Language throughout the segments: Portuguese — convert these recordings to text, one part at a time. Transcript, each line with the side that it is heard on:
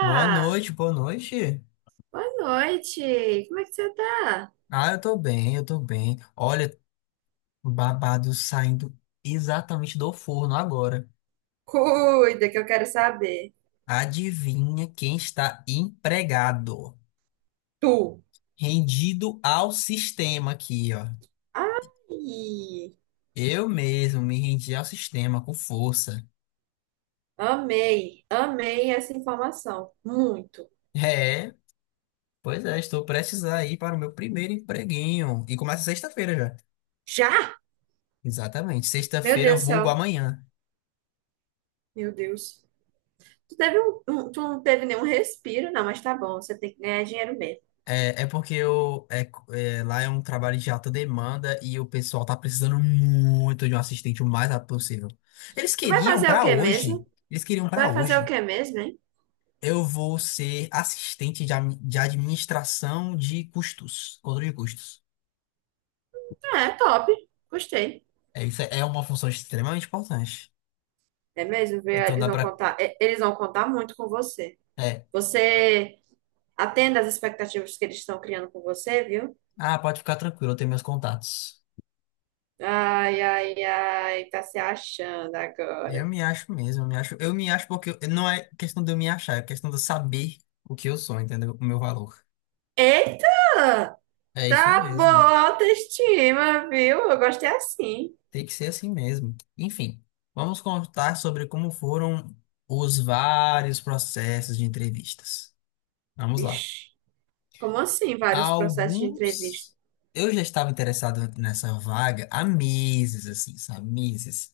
left: Boa noite, boa noite.
right: Boa noite! Como é que você tá?
left: Ah, eu tô bem, eu tô bem. Olha, o babado saindo exatamente do forno agora.
right: Cuida, que eu quero saber.
left: Adivinha quem está empregado?
right: Tu.
left: Rendido ao sistema aqui, ó.
right: Ai!
left: Eu mesmo me rendi ao sistema com força.
right: Amei, amei essa informação. Muito.
left: É, pois é, estou prestes a ir para o meu primeiro empreguinho. E começa sexta-feira já.
right: Já?
left: Exatamente,
right: Meu
left: sexta-feira,
right: Deus do
left: vulgo
right: céu.
left: amanhã.
right: Meu Deus. Tu não teve nenhum respiro, não, mas tá bom, você tem que ganhar dinheiro mesmo.
left: É, é porque lá é um trabalho de alta demanda e o pessoal tá precisando muito de um assistente o mais rápido possível. Eles
right: Tu vai
left: queriam
right: fazer o
left: pra
right: que mesmo?
left: hoje, eles queriam
right: Tu
left: pra
right: vai fazer o
left: hoje.
right: que mesmo, hein?
left: Eu vou ser assistente de administração de custos, controle de custos.
right: Ah, é top. Gostei.
left: É, isso é uma função extremamente importante.
right: É mesmo, viu?
left: Então
right: Eles
left: dá
right: vão
left: pra.
right: contar, é, eles vão contar muito com você.
left: É.
right: Você Atenda às expectativas que eles estão criando com você, viu?
left: Ah, pode ficar tranquilo, eu tenho meus contatos.
right: Ai, ai, ai, tá se achando
left: Eu
right: agora.
left: me acho mesmo, eu me acho. Eu me acho porque não é questão de eu me achar, é questão de eu saber o que eu sou, entendeu? O meu valor.
right: Eita!
left: É isso
right: Tá boa
left: mesmo.
right: a autoestima, viu? Eu gostei assim.
left: Tem que ser assim mesmo. Enfim, vamos contar sobre como foram os vários processos de entrevistas. Vamos lá.
right: Vixe, como assim vários processos de entrevista?
left: Alguns eu já estava interessado nessa vaga há meses, assim, sabe? Meses.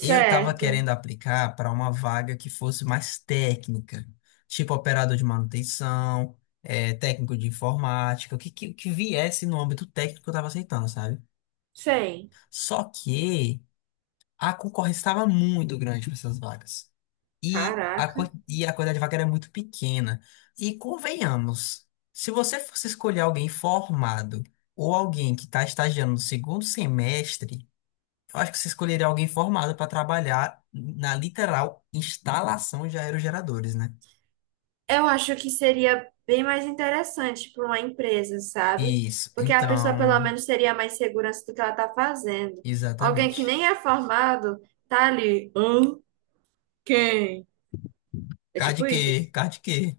left: Eu estava querendo aplicar para uma vaga que fosse mais técnica, tipo operador de manutenção, técnico de informática, o que viesse no âmbito técnico eu estava aceitando, sabe?
right: sei.
left: Só que a concorrência estava muito grande para essas vagas. E a,
right: Caraca.
left: quan- e a quantidade de vaga era muito pequena. E convenhamos, se você fosse escolher alguém formado ou alguém que está estagiando no segundo semestre, eu acho que você escolheria alguém formado para trabalhar na literal instalação de aerogeradores, né?
right: Eu acho que seria bem mais interessante para uma empresa, sabe?
left: Isso.
right: Porque a pessoa pelo
left: Então,
right: menos teria mais segurança do que ela tá fazendo. Alguém que
left: exatamente.
right: nem é formado tá ali. "Hã? Quem? É
left: Card
right: tipo
left: que,
right: isso.
left: card que.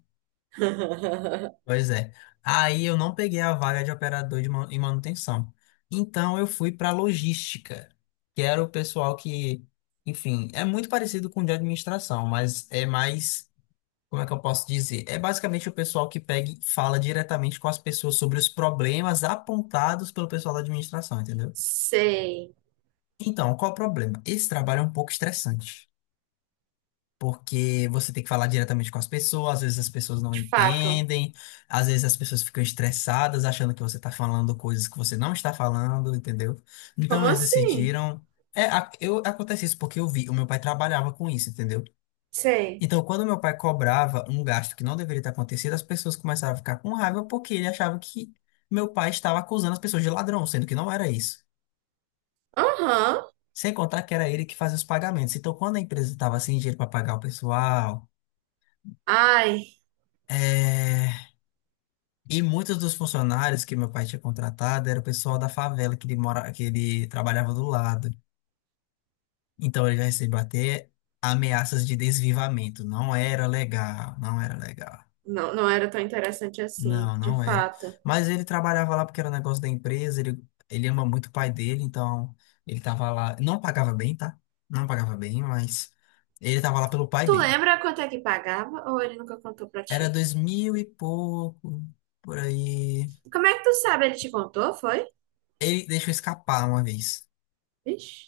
left: Pois é. Aí eu não peguei a vaga de operador de manutenção. Então eu fui para logística, que era o pessoal que, enfim, é muito parecido com o de administração, mas é mais, como é que eu posso dizer? É basicamente o pessoal que pega e fala diretamente com as pessoas sobre os problemas apontados pelo pessoal da administração, entendeu?
right: Sei.
left: Então, qual o problema? Esse trabalho é um pouco estressante, porque você tem que falar diretamente com as pessoas, às vezes as pessoas não
right: De fato.
left: entendem, às vezes as pessoas ficam estressadas achando que você está falando coisas que você não está falando, entendeu? Então
right: Como
left: eles
right: assim?
left: decidiram. É, eu, acontece isso porque eu vi, o meu pai trabalhava com isso, entendeu?
right: Sei.
left: Então, quando meu pai cobrava um gasto que não deveria ter acontecido, as pessoas começaram a ficar com raiva porque ele achava que meu pai estava acusando as pessoas de ladrão, sendo que não era isso.
right: Aham.
left: Sem contar que era ele que fazia os pagamentos. Então, quando a empresa estava sem dinheiro para pagar o pessoal,
right: Ai,
left: é, E muitos dos funcionários que meu pai tinha contratado era o pessoal da favela que ele mora, que ele trabalhava do lado. Então ele já recebeu até ameaças de desvivamento. Não era legal, não era legal.
right: não, não era tão interessante assim,
left: Não,
right: de
left: não era.
right: fato.
left: Mas ele trabalhava lá porque era um negócio da empresa, ele ama muito o pai dele, então ele tava lá. Não pagava bem, tá? Não pagava bem, mas ele tava lá pelo pai
right: Tu
left: dele.
right: lembra quanto é que pagava ou ele nunca contou pra
left: Era
right: ti?
left: dois mil e pouco, por aí.
right: Como é que tu sabe? Ele te contou, foi?
left: Ele deixou escapar uma vez.
right: Ixi.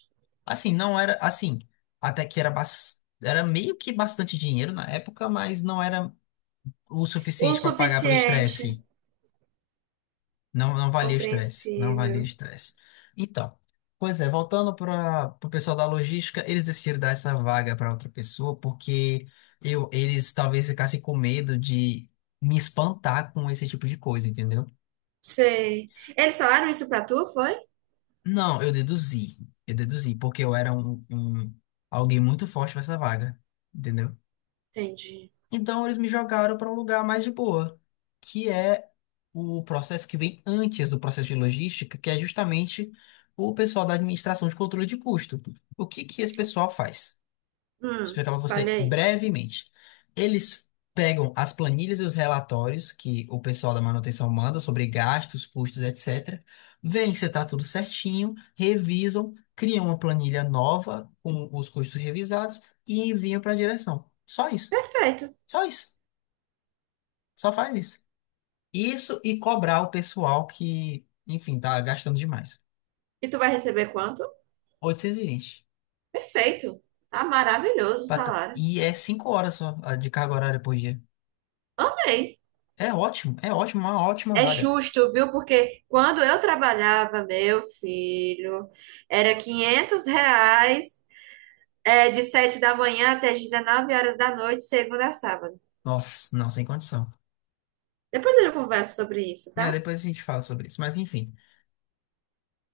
left: Assim, não era, assim, até que era, era meio que bastante dinheiro na época, mas não era o
right: O
left: suficiente para pagar pelo
right: suficiente.
left: estresse. Não, não valia o estresse, não valia o
right: Compreensível.
left: estresse. Então, pois é, voltando para o pessoal da logística, eles decidiram dar essa vaga para outra pessoa porque eles talvez ficassem com medo de me espantar com esse tipo de coisa, entendeu?
right: Sei. Eles falaram isso pra tu, foi?
left: Não, eu deduzi, porque eu era alguém muito forte para essa vaga, entendeu?
right: Entendi.
left: Então eles me jogaram para um lugar mais de boa, que é o processo que vem antes do processo de logística, que é justamente o pessoal da administração de controle de custo. O que que esse pessoal faz? Vou
right: Hum,
left: explicar para você
right: falei.
left: brevemente. Eles pegam as planilhas e os relatórios que o pessoal da manutenção manda sobre gastos, custos, etc. Vêem se está tudo certinho, revisam, criam uma planilha nova com os custos revisados e enviam para a direção. Só isso.
right: Perfeito.
left: Só isso. Só faz isso. Isso e cobrar o pessoal que, enfim, tá gastando demais.
right: E tu vai receber quanto?
left: 820.
right: Perfeito. Tá maravilhoso o salário.
left: E é 5 horas só a de carga horária por dia.
right: Amei.
left: É ótimo, uma ótima
right: É
left: vaga.
right: justo, viu? Porque quando eu trabalhava, meu filho, era 500 reais, é, de 7 da manhã até as 19 horas da noite, segunda a sábado.
left: Nossa, não, sem condição.
right: Depois eu converso sobre isso,
left: É,
right: tá?
left: depois a gente fala sobre isso, mas enfim.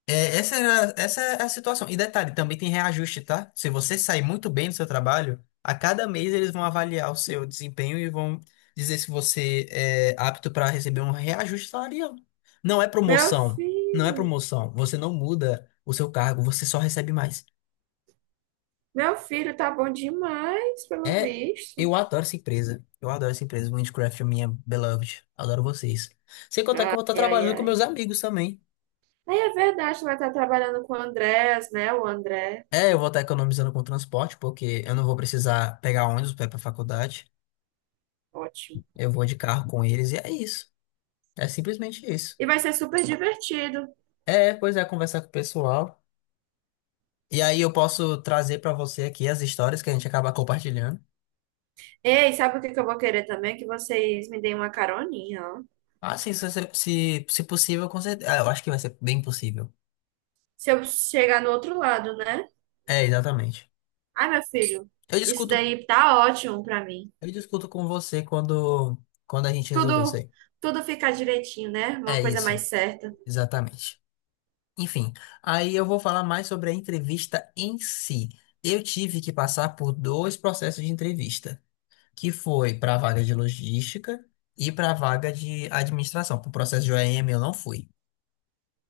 left: É, essa era, essa é a situação. E detalhe, também tem reajuste, tá? Se você sair muito bem do seu trabalho, a cada mês eles vão avaliar o seu desempenho e vão dizer se você é apto para receber um reajuste salarial. Não é
right: Meu
left: promoção, não é
right: filho,
left: promoção. Você não muda o seu cargo, você só recebe mais.
right: meu filho tá bom demais, pelo
left: É,
right: visto.
left: eu adoro essa empresa. Eu adoro essa empresa. Minecraft, minha beloved. Adoro vocês. Sem contar que eu vou estar
right: Ai, ai,
left: trabalhando com
right: ai.
left: meus amigos também.
right: Aí é verdade, vai estar trabalhando com o Andrés, né? O André.
left: É, eu vou estar economizando com transporte, porque eu não vou precisar pegar ônibus para ir para faculdade.
right: Ótimo.
left: Eu vou de carro com eles e é isso. É simplesmente isso.
right: E vai ser super divertido.
left: É, pois é, conversar com o pessoal. E aí eu posso trazer para você aqui as histórias que a gente acaba compartilhando.
right: Ei, sabe o que que eu vou querer também? Que vocês me deem uma caroninha, ó.
left: Ah, sim, se possível, com certeza. Ah, eu acho que vai ser bem possível.
right: Se eu chegar no outro lado, né?
left: É, exatamente.
right: Ai, meu filho,
left: Eu
right: isso
left: discuto,
right: daí tá ótimo pra mim.
left: eu discuto com você quando a gente resolver isso
right: Tudo,
left: aí.
right: tudo fica direitinho, né? Uma
left: É
right: coisa
left: isso,
right: mais certa.
left: exatamente. Enfim, aí eu vou falar mais sobre a entrevista em si. Eu tive que passar por dois processos de entrevista, que foi para a vaga de logística e para a vaga de administração. Para o processo de OEM eu não fui,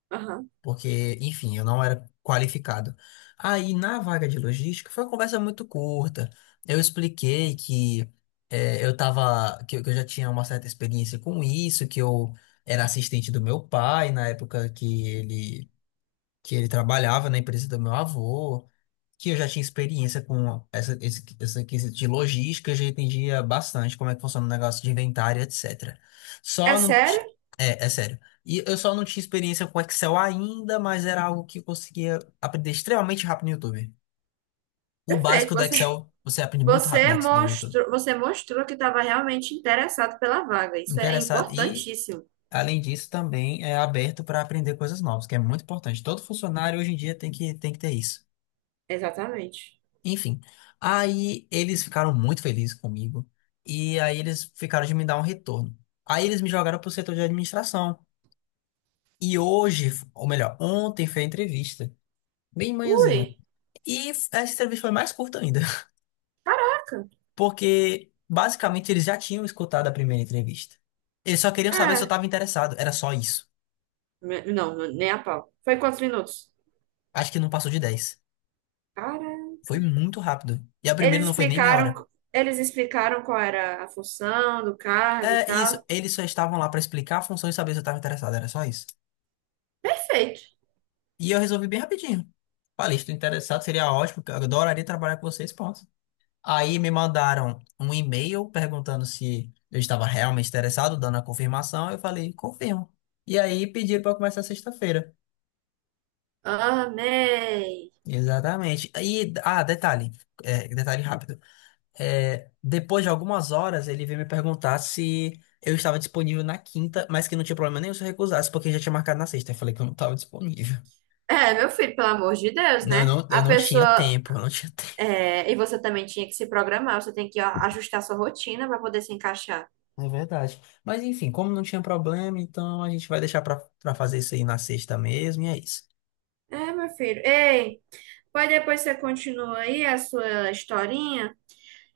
right: Aham.
left: porque, enfim, eu não era qualificado. Aí na vaga de logística foi uma conversa muito curta. Eu expliquei que eh, eu tava, que eu já tinha uma certa experiência com isso, que eu era assistente do meu pai na época que ele trabalhava na empresa do meu avô, que eu já tinha experiência com essa quesito de logística, eu já entendia bastante como é que funciona o negócio de inventário, etc.
right: É
left: Só não.
right: sério?
left: É, é sério. E eu só não tinha experiência com Excel ainda, mas era algo que eu conseguia aprender extremamente rápido no YouTube. O
right: Perfeito.
left: básico do
right: Você,
left: Excel você aprende muito rápido no
right: você
left: Ex- no YouTube.
right: mostrou, você mostrou que estava realmente interessado pela vaga. Isso é
left: Interessado. E,
right: importantíssimo.
left: além disso, também é aberto para aprender coisas novas, que é muito importante. Todo funcionário hoje em dia tem que ter isso.
right: Exatamente.
left: Enfim, aí eles ficaram muito felizes comigo e aí eles ficaram de me dar um retorno. Aí eles me jogaram pro setor de administração. E hoje, ou melhor, ontem foi a entrevista, bem manhãzinha.
right: Ui,
left: E essa entrevista foi mais curta ainda,
right: caraca.
left: porque basicamente eles já tinham escutado a primeira entrevista. Eles só queriam saber se eu
right: É.
left: estava interessado, era só isso.
right: Não, nem a pau. Foi quantos minutos?
left: Acho que não passou de 10. Foi
right: Caraca.
left: muito rápido. E a primeira
right: Eles
left: não foi nem meia
right: explicaram,
left: hora.
right: eles explicaram qual era a função do cargo
left: É
right: e
left: isso,
right: tal.
left: eles só estavam lá para explicar a função e saber se eu estava interessado, era só isso.
right: Perfeito.
left: E eu resolvi bem rapidinho. Falei, estou interessado, seria ótimo, eu adoraria trabalhar com vocês, ponto. Aí me mandaram um e-mail perguntando se eu estava realmente interessado, dando a confirmação. Eu falei, confirmo. E aí pediram para começar sexta-feira.
right: Amei.
left: Exatamente. E, ah, detalhe, detalhe rápido. É, depois de algumas horas, ele veio me perguntar se eu estava disponível na quinta, mas que não tinha problema nenhum se eu recusasse, porque já tinha marcado na sexta. Eu falei que eu não estava disponível.
right: É, meu filho, pelo amor de Deus,
left: Não, eu
right: né?
left: não,
right: A
left: eu não tinha
right: pessoa.
left: tempo, eu não tinha
right: É, e você também tinha que se programar, você tem que ó, ajustar sua rotina para poder se encaixar.
left: É verdade. Mas enfim, como não tinha problema, então a gente vai deixar pra fazer isso aí na sexta mesmo, e é isso.
right: É, meu filho. Ei, pode depois você continua aí a sua historinha?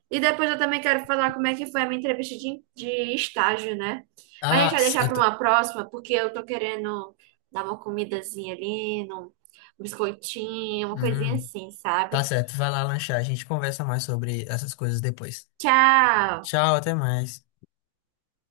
right: E depois eu também quero falar como é que foi a minha entrevista de estágio, né? Mas a gente
left: Ah,
right: vai deixar
left: eu
right: para
left: tô.
right: uma próxima, porque eu tô querendo dar uma comidazinha ali, um biscoitinho, uma coisinha
left: Hum,
right: assim,
left: tá
right: sabe?
left: certo, vai lá lanchar. A gente conversa mais sobre essas coisas depois.
right: Tchau!
left: Tchau, até mais.